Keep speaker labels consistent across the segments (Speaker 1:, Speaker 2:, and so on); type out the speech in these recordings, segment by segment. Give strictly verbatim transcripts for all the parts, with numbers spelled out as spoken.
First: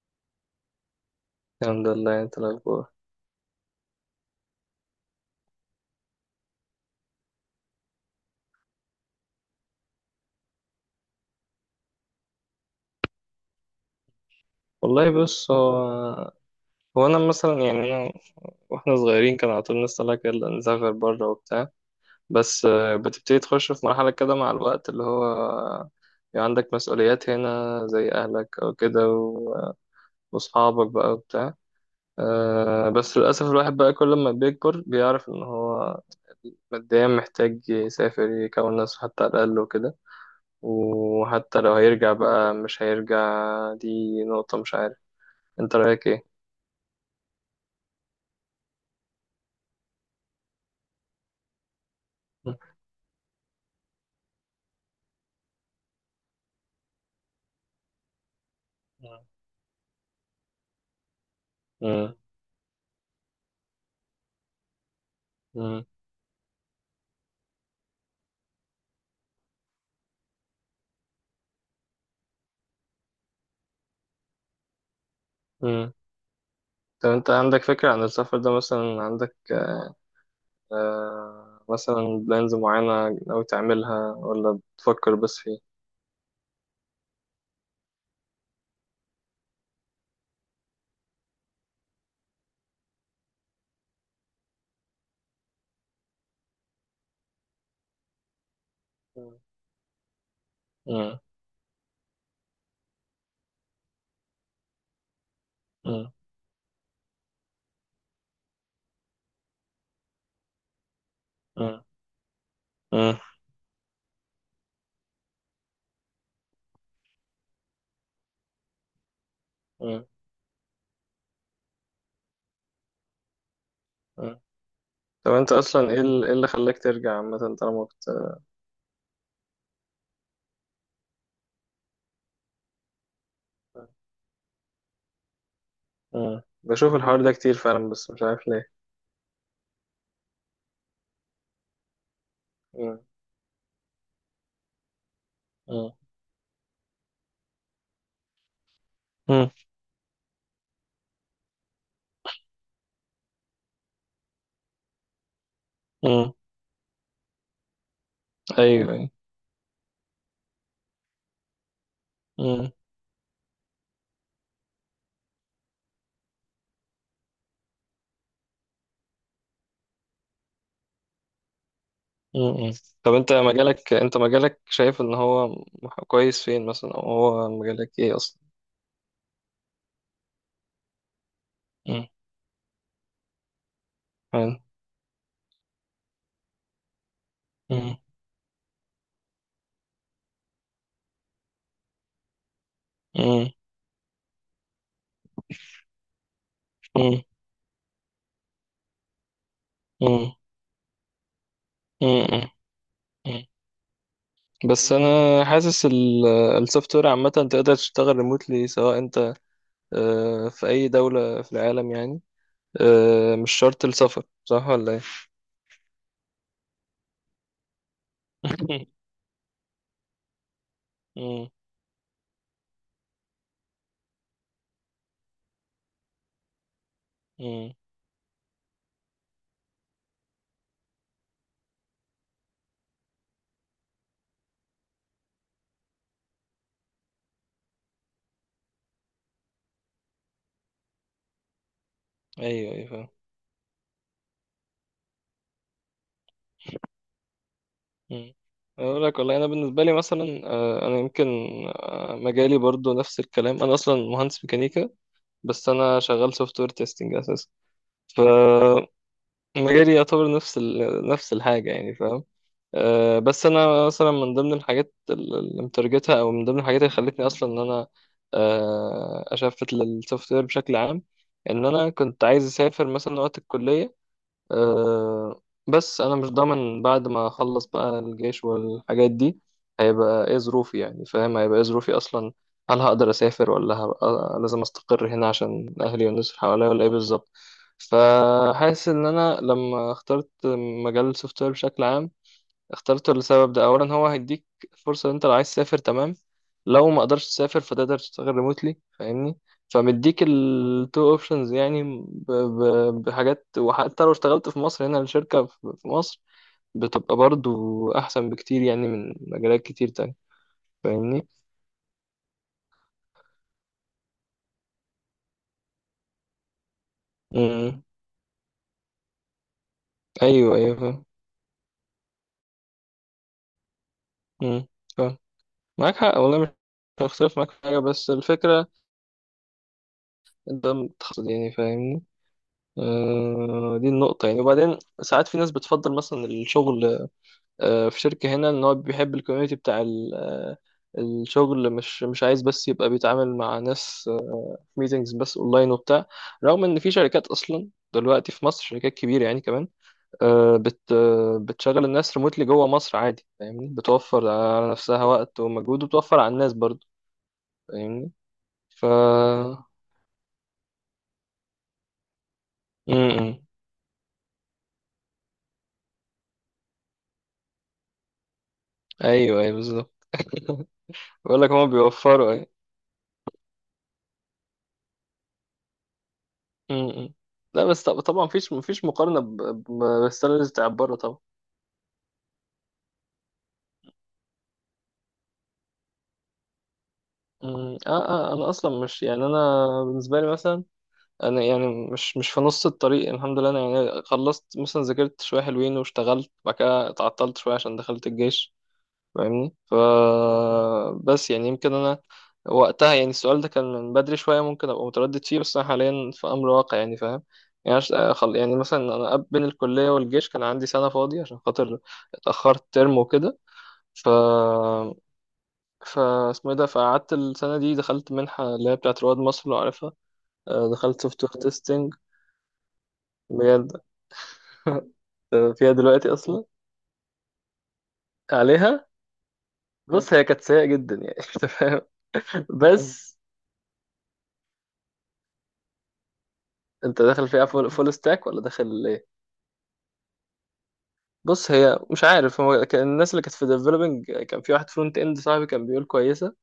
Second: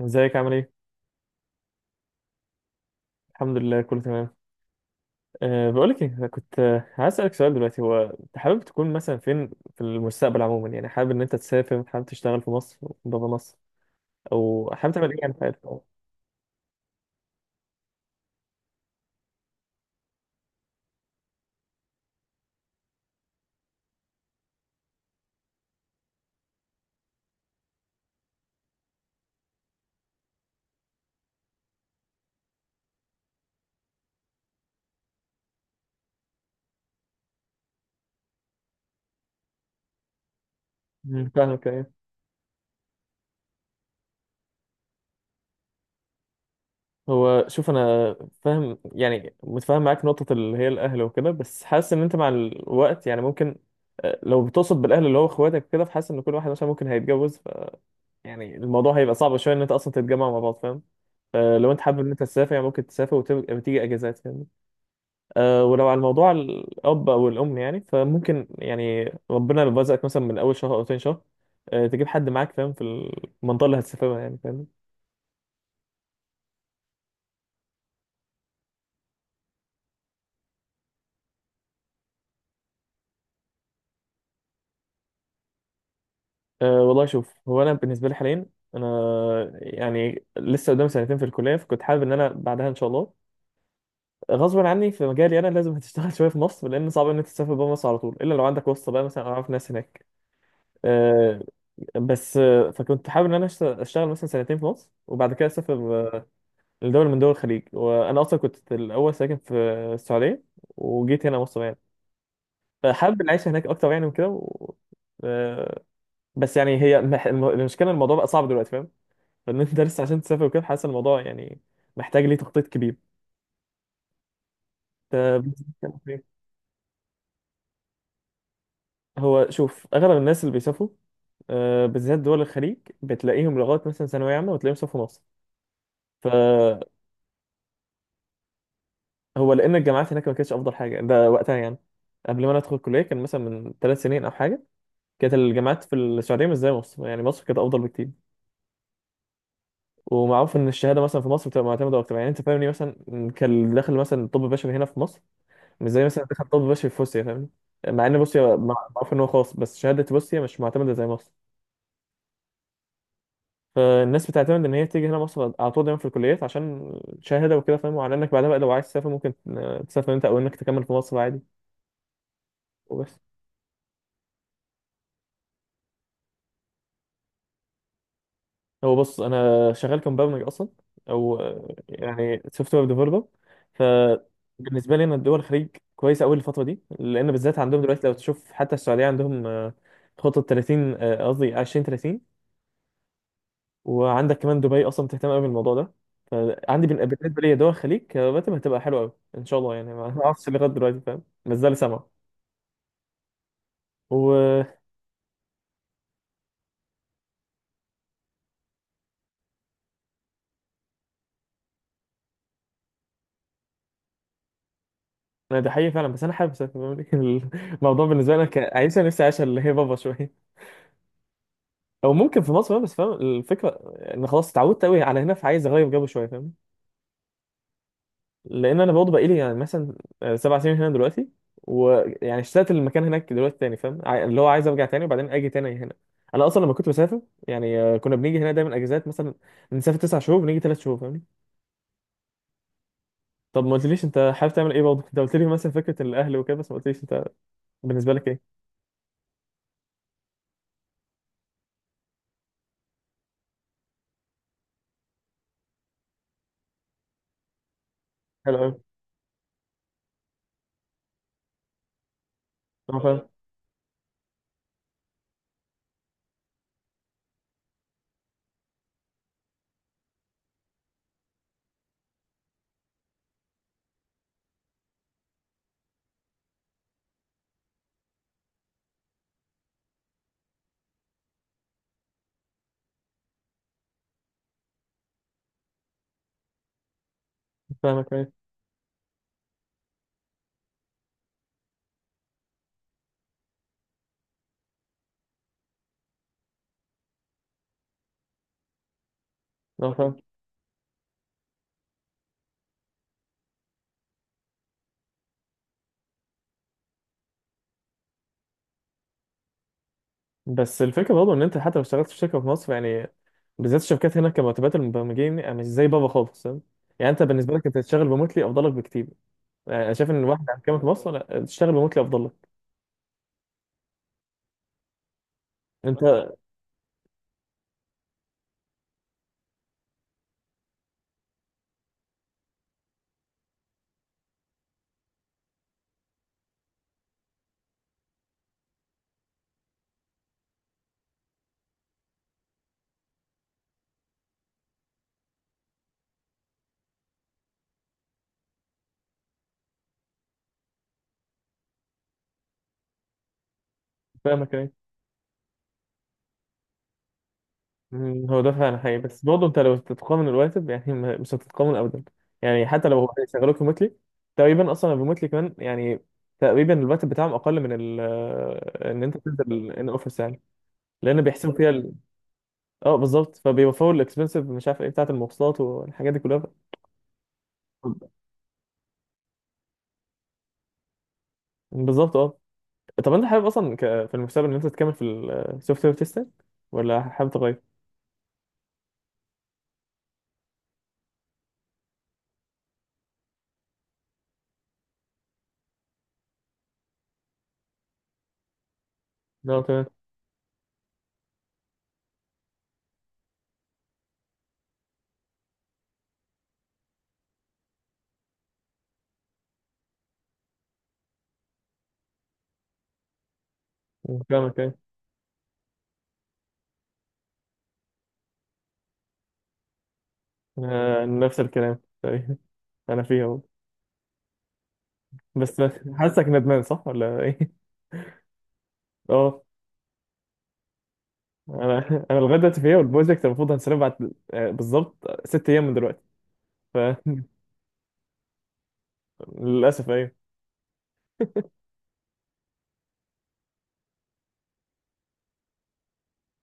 Speaker 1: ازيك عامل ايه؟
Speaker 2: الحمد لله، انت؟ الاخبار؟
Speaker 1: الحمد لله كله تمام. أه بقولك ايه، أنا كنت آه، عايز اسألك سؤال. دلوقتي هو انت حابب تكون مثلا فين في المستقبل عموما؟ يعني حابب ان انت تسافر، حابب تشتغل في مصر؟ بابا مصر. او حابب تعمل
Speaker 2: والله
Speaker 1: ايه يعني في
Speaker 2: بص،
Speaker 1: حياتك؟
Speaker 2: هو هو انا مثلا يعني انا واحنا صغيرين كان على طول نطلع كده نسافر بره وبتاع. بس آه، بتبتدي تخش في مرحله كده مع الوقت اللي هو يعني عندك مسؤوليات هنا زي اهلك او كده و- واصحابك بقى وبتاع. آه، بس للاسف الواحد بقى كل ما بيكبر بيعرف ان هو ماديا محتاج يسافر يكون نفسه حتى على الاقل وكده،
Speaker 1: مم،
Speaker 2: وحتى
Speaker 1: فاهمك.
Speaker 2: لو
Speaker 1: ايه
Speaker 2: هيرجع بقى مش هيرجع. دي نقطه، مش عارف، انت رايك ايه؟
Speaker 1: هو شوف، انا فاهم يعني متفاهم معاك نقطة اللي هي الاهل وكده، بس حاسس ان انت مع الوقت يعني ممكن. آه، لو بتقصد بالاهل اللي هو اخواتك كده، فحاسس ان كل واحد مثلا ممكن هيتجوز. يعني الموضوع هيبقى
Speaker 2: مم.
Speaker 1: صعب شويه ان انت اصلا تتجمع مع بعض، فاهم؟ فلو انت حابب ان انت تسافر، يعني ممكن تسافر وتيجي اجازات، فاهم؟ أه
Speaker 2: مم.
Speaker 1: ولو على الموضوع الاب او الام، يعني فممكن يعني ربنا لو رزقك مثلا من اول شهر او تاني شهر، أه تجيب حد معاك، فاهم؟ في المنطقه اللي هتسافرها يعني، فاهم؟
Speaker 2: مم. طب انت عندك فكرة عن السفر ده؟ مثلا عندك آه مثلا بلانز معينة ناوي تعملها ولا بتفكر بس فيه؟
Speaker 1: أه والله شوف، هو انا بالنسبه لي حاليا، انا يعني لسه قدام سنتين في الكليه، فكنت حابب ان انا بعدها ان شاء الله غصبا عني في مجالي انا لازم هتشتغل شويه في مصر، لان صعب ان انت تسافر بره مصر على طول الا لو عندك واسطه بقى مثلا أو
Speaker 2: مم.
Speaker 1: اعرف ناس هناك.
Speaker 2: مم.
Speaker 1: آه، بس آه، فكنت حابب ان انا أشت- اشتغل مثلا سنتين في مصر وبعد كده اسافر
Speaker 2: مم.
Speaker 1: آه، لدولة من دول الخليج. وانا اصلا كنت الاول ساكن في السعودية وجيت هنا مصر يعني،
Speaker 2: مم. مم.
Speaker 1: فحابب العيشة هناك اكتر يعني وكده و... آه، بس يعني هي مح- الم- المشكلة، الموضوع بقى صعب دلوقتي، فاهم؟ فان انت لسه
Speaker 2: مم.
Speaker 1: عشان تسافر وكده حاسس الموضوع يعني محتاج ليه تخطيط كبير.
Speaker 2: مم. طب
Speaker 1: آه،
Speaker 2: انت اصلا ايه ال- إيه اللي خلاك ترجع عامة، طالما كنت؟
Speaker 1: هو شوف، اغلب الناس اللي بيسافروا آه، بالذات دول الخليج، بتلاقيهم لغايه مثلا ثانويه عامه وتلاقيهم سافروا
Speaker 2: مم.
Speaker 1: مصر.
Speaker 2: بشوف الحوار ده كتير فعلا، بس مش عارف ليه.
Speaker 1: هو لان الجامعات هناك ما كانتش افضل حاجه ده وقتها يعني. قبل ما انا ادخل
Speaker 2: مم.
Speaker 1: الكليه كان مثلا من ثلاث سنين او حاجه. كانت الجامعات
Speaker 2: مم.
Speaker 1: في السعوديه مش زي مصر، يعني مصر كانت افضل بكتير.
Speaker 2: مم.
Speaker 1: ومعروف ان الشهاده مثلا في مصر بتبقى معتمده اكتر، يعني انت فاهمني. مثلا كان اللي داخل مثلا طب بشري هنا في مصر مش زي مثلا
Speaker 2: مم.
Speaker 1: دخل طب بشري في روسيا، فاهمني؟ مع ان روسيا مع-
Speaker 2: ايوه ايوه.
Speaker 1: معروف ان هو خاص، بس شهاده روسيا مش معتمده زي مصر.
Speaker 2: مم.
Speaker 1: فالناس بتعتمد ان هي تيجي هنا مصر على طول دايما في الكليات عشان شهاده وكده، فاهم؟ وعلى انك بعدها بقى لو عايز تسافر ممكن تسافر انت، او انك تكمل في مصر عادي.
Speaker 2: مم. طب
Speaker 1: وبس.
Speaker 2: انت مجالك، انت مجالك شايف ان هو كويس فين مثلا؟ او هو مجالك ايه اصلا؟
Speaker 1: هو بص، انا شغال كمبرمج اصلا، او آه،
Speaker 2: مم.
Speaker 1: يعني سوفت وير ديفلوبر.
Speaker 2: حلو.
Speaker 1: فبالنسبه لي انا الدول الخليج كويسه قوي الفتره دي، لان بالذات عندهم
Speaker 2: مم.
Speaker 1: دلوقتي لو تشوف حتى السعوديه عندهم آه، خطه ثلاثين، آه، قصدي عشرين ثلاثين.
Speaker 2: مم.
Speaker 1: وعندك كمان دبي اصلا بتهتم قوي بالموضوع ده. فعندي بن-
Speaker 2: مم.
Speaker 1: بالنسبه لي دول الخليج كراتب هتبقى حلوه قوي ان شاء الله يعني. ما ما
Speaker 2: مم.
Speaker 1: اعرفش لغايه دلوقتي، فاهم؟ ما زال سامع
Speaker 2: مم. مم.
Speaker 1: وانا.
Speaker 2: بس انا حاسس ال- السوفت وير عامه تقدر تشتغل ريموتلي، سواء انت آه، في اي دوله في العالم يعني. آه، مش شرط السفر، صح ولا ايه؟
Speaker 1: ده حقيقي فعلا بس انا حابب اسافر. الموضوع بالنسبه لي انا كعيشه نفسي، عايشه اللي هي بابا شويه
Speaker 2: مم.
Speaker 1: او ممكن في مصر بقى، بس فاهم الفكره. ان خلاص اتعودت قوي على هنا فعايز اغير جو شويه، فاهم؟
Speaker 2: مم.
Speaker 1: لان انا برضه بقالي يعني مثلا سبع سنين هنا دلوقتي. ويعني اشتقت للمكان هناك دلوقتي تاني، فاهم؟ عاي- اللي هو عايز ارجع تاني وبعدين اجي تاني هنا. انا اصلا لما كنت بسافر يعني آه، كنا بنيجي هنا دايما اجازات. مثلا بنسافر تسع شهور بنيجي ثلاث شهور، فاهمني؟
Speaker 2: ايوه ايوه فاهم.
Speaker 1: طب ما قلتليش انت حابب تعمل ايه برضه. انت قلت لي مثلا فكره الاهل وكده، بس ما قلتليش انت بالنسبه لك
Speaker 2: مم.
Speaker 1: ايه.
Speaker 2: اقول لك والله، انا بالنسبه لي مثلا آه، انا يمكن آه، مجالي برضو نفس الكلام، انا اصلا مهندس ميكانيكا بس انا شغال سوفت وير تيستنج اساسا. ف
Speaker 1: حلو قوي.
Speaker 2: مجالي يعتبر نفس ال... نفس الحاجة يعني فاهم.
Speaker 1: انا
Speaker 2: أه
Speaker 1: فاهم.
Speaker 2: بس أنا مثلا من ضمن الحاجات ال- اللي مترجتها، أو من ضمن الحاجات اللي خلتني أصلا إن أنا أه أشفت للسوفت وير بشكل عام، إن أنا كنت عايز أسافر مثلا وقت الكلية. أه بس انا مش ضامن بعد ما اخلص بقى الجيش والحاجات دي هيبقى ايه ظروفي يعني، فاهم؟ هيبقى ايه ظروفي اصلا؟ هل هقدر اسافر ولا هبقى لازم استقر هنا عشان اهلي والناس اللي حواليا، ولا ايه بالظبط؟
Speaker 1: فاهمك، ماشي.
Speaker 2: فحاسس ان انا لما اخترت مجال السوفت وير بشكل عام اخترته لسبب ده، اولا هو هيديك فرصه ان انت لو عايز تسافر، تمام. لو ما قدرتش تسافر فتقدر تشتغل ريموتلي فاهمني.
Speaker 1: انا فاهم
Speaker 2: فمديك التو اوبشنز يعني ب... ب... بحاجات. وحتى لو اشتغلت في مصر هنا، الشركه في في مصر بتبقى برضو احسن بكتير يعني من مجالات كتير تانية،
Speaker 1: بس الفكره
Speaker 2: فاهمني.
Speaker 1: برضه ان انت حتى لو اشتغلت في شركه في مصر يعني، بالذات الشركات هنا كمرتبات المبرمجين آه، مش زي بابا خالص، فاهم؟ يعني انت بالنسبه لك انت
Speaker 2: امم.
Speaker 1: تشتغل ريموتلي افضل لك بكتير. يعني انا شايف ان الواحد
Speaker 2: ايوه
Speaker 1: على
Speaker 2: ايوه
Speaker 1: كامل في
Speaker 2: فاهم.
Speaker 1: مصر، لا، تشتغل ريموتلي افضل لك.
Speaker 2: امم. فاهم. معاك
Speaker 1: انت
Speaker 2: حق والله، مش هختلف معاك في حاجه، بس الفكره ده متخصص يعني فاهمني. آه، دي النقطة يعني. وبعدين ساعات في ناس بتفضل مثلا الشغل آه، في شركة هنا، ان هو بيحب الكوميونتي بتاع ال- آه، الشغل، مش مش عايز بس يبقى بيتعامل مع ناس آه، في ميتنجز بس اونلاين وبتاع. رغم ان في شركات اصلا دلوقتي في مصر، شركات كبيرة يعني كمان، آه، بت آه، بتشغل الناس ريموتلي جوه مصر عادي فاهمني، بتوفر
Speaker 1: فاهمك.
Speaker 2: على
Speaker 1: ايه
Speaker 2: نفسها وقت ومجهود، وبتوفر على الناس برضه، فاهمني.
Speaker 1: مم، هو ده فعلا
Speaker 2: ف
Speaker 1: حقيقي، بس برضه انت لو تتقامن الراتب يعني ما- مش هتتقامن ابدا. يعني حتى
Speaker 2: م-
Speaker 1: لو هو
Speaker 2: م.
Speaker 1: هيشغلوك ريموتلي، تقريبا اصلا الريموتلي كمان يعني تقريبا الراتب بتاعهم اقل من ال آه، ان انت
Speaker 2: ايوه ايوه
Speaker 1: تنزل ان
Speaker 2: بالظبط.
Speaker 1: اوفيس يعني، لان
Speaker 2: بقول لك
Speaker 1: بيحسبوا
Speaker 2: هما
Speaker 1: فيها.
Speaker 2: بيوفروا، أيوه.
Speaker 1: اه بالظبط، فبيوفروا الاكسبنسيف، مش عارف ايه، بتاعة المواصلات والحاجات دي كلها.
Speaker 2: امم. لا بس طب- طبعا مفيش مفيش مقارنة ب- ب- بالسالاريز بتاع بره طبعا.
Speaker 1: بالظبط اه. طب انت حابب اصلا ك... في المستقبل ان انت تكمل في السوفت وير تيستنج، ولا حابب تغير؟
Speaker 2: امم. اه اه، انا اصلا مش يعني، انا بالنسبة لي مثلا انا يعني مش مش في نص الطريق، الحمد لله، انا يعني خلصت مثلا، ذاكرت شوية حلوين، واشتغلت بعد كده، اتعطلت شوية عشان دخلت الجيش فاهمني.
Speaker 1: لا
Speaker 2: ف
Speaker 1: تمام.
Speaker 2: بس يعني يمكن انا وقتها يعني السؤال ده كان من بدري شويه، ممكن ابقى متردد فيه، بس انا حاليا في امر واقع يعني فاهم. يعني عش- خل- يعني مثلا انا قبل- بين الكليه والجيش كان عندي سنه فاضيه عشان خاطر اتاخرت ترم وكده. ف
Speaker 1: فاهمك ايه.
Speaker 2: ف اسمه إيه ده، فقعدت السنه دي دخلت منحه اللي هي بتاعت رواد مصر لو عارفها. آه، دخلت
Speaker 1: آه،
Speaker 2: سوفت
Speaker 1: نفس
Speaker 2: وير
Speaker 1: الكلام
Speaker 2: تيستنج.
Speaker 1: تقريباً. انا فيها اهو،
Speaker 2: بجد.
Speaker 1: بس
Speaker 2: فيها دلوقتي
Speaker 1: حاسك
Speaker 2: اصلا؟
Speaker 1: ندمان صح ولا ايه؟
Speaker 2: عليها.
Speaker 1: اه.
Speaker 2: بص، هي كانت سيئه جدا يعني. انت فاهم.
Speaker 1: انا انا لغايه
Speaker 2: مم.
Speaker 1: دلوقتي فيها،
Speaker 2: بس
Speaker 1: والبروجكت المفروض هنسلمه بعد آه، بالظبط ست ايام من دلوقتي. ف.
Speaker 2: انت داخل فيها فول، فول ستاك ولا داخل ايه؟
Speaker 1: للاسف ايوه.
Speaker 2: بص، هي مش عارف، هو كان الناس اللي كانت في ديفلوبينج، كان في واحد فرونت اند صاحبي كان بيقول كويسه.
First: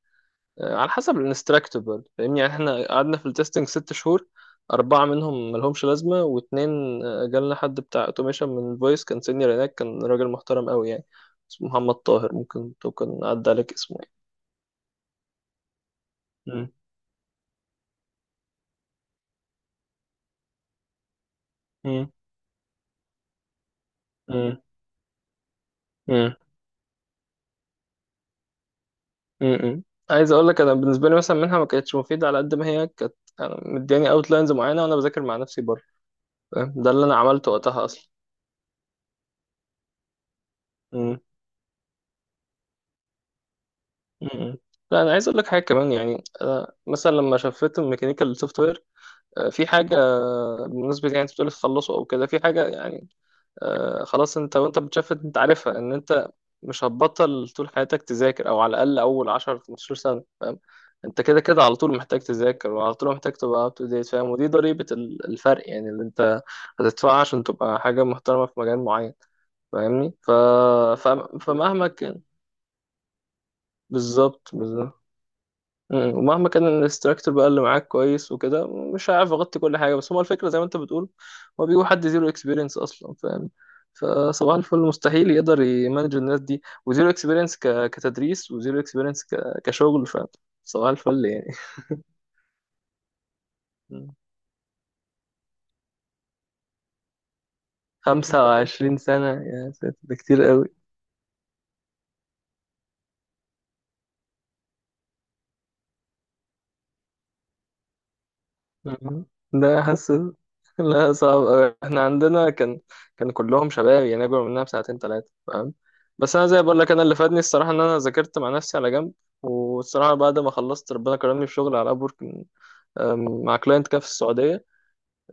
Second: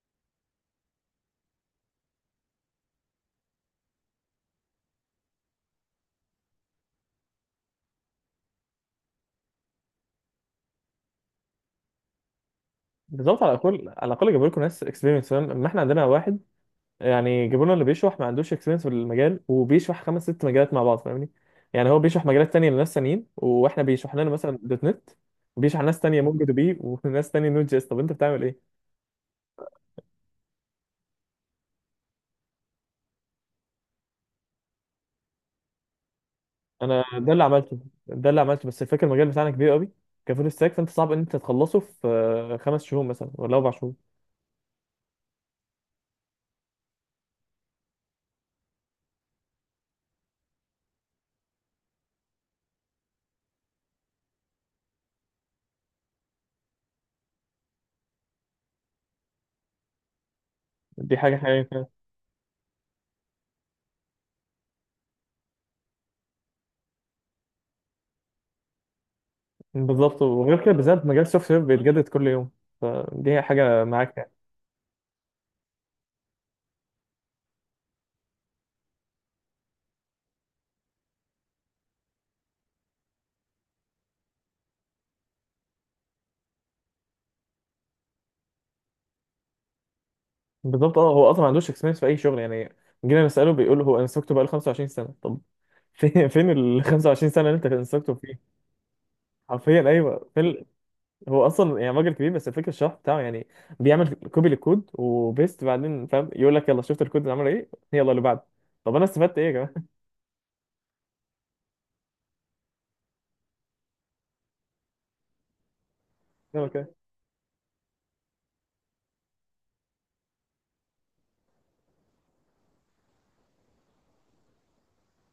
Speaker 2: آه، على حسب الانستراكتور برضه فاهمني. يعني احنا قعدنا في التستنج ست شهور، أربعة منهم ملهمش لازمة، واتنين آه، جالنا حد بتاع اوتوميشن من الفويس، كان سينيور هناك، كان راجل محترم قوي يعني، اسمه محمد طاهر، ممكن تكون
Speaker 1: بالظبط،
Speaker 2: عدى
Speaker 1: على
Speaker 2: عليك
Speaker 1: الاقل
Speaker 2: اسمه يعني.
Speaker 1: على الاقل جابوا لكم ناس اكسبيرينس، فاهم؟ اما احنا عندنا واحد
Speaker 2: مم.
Speaker 1: يعني جبرونا اللي بيشرح ما عندوش اكسبيرينس في المجال، وبيشرح خمس ست مجالات مع بعض، فاهمني؟ يعني هو بيشرح مجالات تانية لناس تانيين، واحنا بيشرح لنا مثلا
Speaker 2: مم.
Speaker 1: دوت نت، وبيشرح ناس تانية
Speaker 2: مم.
Speaker 1: مونجو دي بي، وناس تانية نوت جي اس. طب انت بتعمل ايه؟
Speaker 2: م-م. عايز اقول لك، انا بالنسبه لي مثلا منها ما كانتش مفيده على قد ما هي كانت. أنا مدياني اوتلاينز معينه وانا بذاكر مع نفسي بره فاهم؟ ده
Speaker 1: انا
Speaker 2: اللي انا
Speaker 1: ده اللي
Speaker 2: عملته
Speaker 1: عملته،
Speaker 2: وقتها اصلا.
Speaker 1: ده اللي عملته، بس الفكره المجال بتاعنا كبير قوي كفول ستاك، فانت صعب
Speaker 2: م-م.
Speaker 1: ان انت تخلصه في آه، خمس شهور مثلا ولا اربع شهور.
Speaker 2: م-م. لا، انا عايز اقول لك حاجه كمان يعني، أنا مثلا لما شفت الميكانيكال سوفت وير في حاجه بالنسبه، يعني انت بتقول تخلصه او كده، في حاجه يعني آه، خلاص انت وانت بتشفت انت عارفها ان انت مش هتبطل طول حياتك تذاكر، او على الاقل اول عشر خمس عشرة سنه فاهم.
Speaker 1: دي
Speaker 2: انت
Speaker 1: حاجه
Speaker 2: كده كده
Speaker 1: حقيقيه
Speaker 2: على
Speaker 1: فعلا.
Speaker 2: طول محتاج تذاكر، وعلى طول محتاج تبقى اب تو ديت فاهم، ودي ضريبه ال- الفرق يعني اللي انت هتدفعها عشان تبقى حاجه محترمه في مجال معين فاهمني.
Speaker 1: بالظبط،
Speaker 2: ف...
Speaker 1: وغير كده بالذات
Speaker 2: ف...
Speaker 1: مجال السوفت وير
Speaker 2: فمهما
Speaker 1: بيتجدد
Speaker 2: كان.
Speaker 1: كل يوم، فدي حاجه معاك يعني.
Speaker 2: بالظبط بالظبط. مم. ومهما كان الانستراكتور بقى اللي معاك كويس وكده، مش هعرف اغطي كل حاجه، بس هو الفكره زي ما انت بتقول، هو بيجيبوا حد زيرو اكسبيرينس اصلا فاهم. فصباح الفل مستحيل يقدر يمانج الناس دي وزيرو اكسبيرينس كتدريس، وزيرو اكسبيرينس كشغل فاهم. صباح
Speaker 1: بالظبط اه.
Speaker 2: الفل
Speaker 1: هو اصلا ما
Speaker 2: يعني.
Speaker 1: عندوش اكسبيرينس في اي شغل يعني. جينا نساله بيقول هو
Speaker 2: مم.
Speaker 1: انستراكتور بقاله خمسة وعشرين سنه، طب فين فين ال الخمسة والعشرين سنه اللي انت انستراكتور فيه؟
Speaker 2: خمسة وعشرين سنه، يا
Speaker 1: حرفيا
Speaker 2: ساتر، ده
Speaker 1: ايوه،
Speaker 2: كتير
Speaker 1: فين ال-.
Speaker 2: قوي.
Speaker 1: هو اصلا يعني راجل كبير، بس الفكره الشرح بتاعه يعني، بيعمل كوبي للكود وبيست بعدين، فاهم؟ يقول لك يلا شفت الكود اللي عمل ايه، يلا اللي بعده، طب انا
Speaker 2: مم.
Speaker 1: استفدت ايه يا جماعه؟
Speaker 2: ده حاسس. لا صعب أوي. احنا عندنا كان كان كلهم شباب يعني، اكبر مننا بساعتين ثلاثه فاهم. بس انا زي
Speaker 1: فاهمك
Speaker 2: بقول لك،
Speaker 1: ايه
Speaker 2: انا اللي فادني الصراحه ان انا ذاكرت مع نفسي على جنب. والصراحه بعد ما خلصت ربنا كرمني في شغل على ابورك، مع كلاينت كده في السعوديه.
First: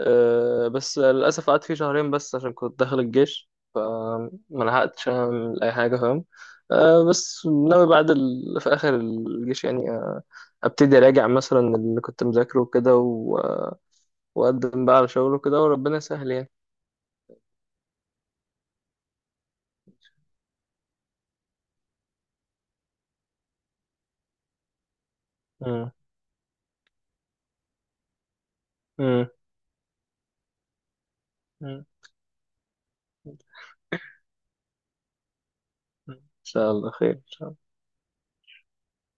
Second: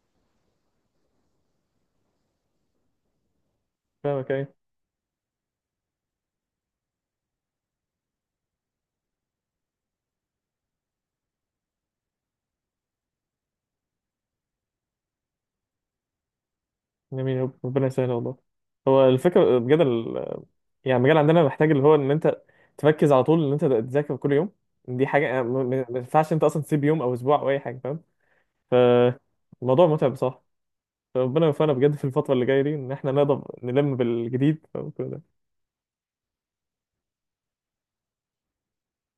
Speaker 2: أه، بس للاسف قعدت فيه شهرين بس عشان كنت داخل الجيش،
Speaker 1: فاهمك
Speaker 2: فما
Speaker 1: ايه
Speaker 2: لحقتش اعمل اي حاجه فاهم. أه، بس ناوي بعد ال... في اخر الجيش يعني أه، ابتدي اراجع مثلا اللي كنت مذاكره وكده، وقدم بقى على شغله كده، وربنا يسهل يعني.
Speaker 1: جميل، رب- ربنا يسهل والله. هو الفكره بجد ال-، يعني المجال عندنا محتاج اللي هو ان انت تركز على طول ان انت تذاكر كل يوم. دي حاجه ما ما-
Speaker 2: مم.
Speaker 1: ما ينفعش انت اصلا تسيب يوم او اسبوع او اي حاجه، فاهم؟
Speaker 2: مم.
Speaker 1: فالموضوع متعب بصراحه. فربنا يوفقنا
Speaker 2: مم.
Speaker 1: بجد في الفترة اللي جاية دي إن إحنا نقدر نلم بالجديد.
Speaker 2: إن شاء الله خير.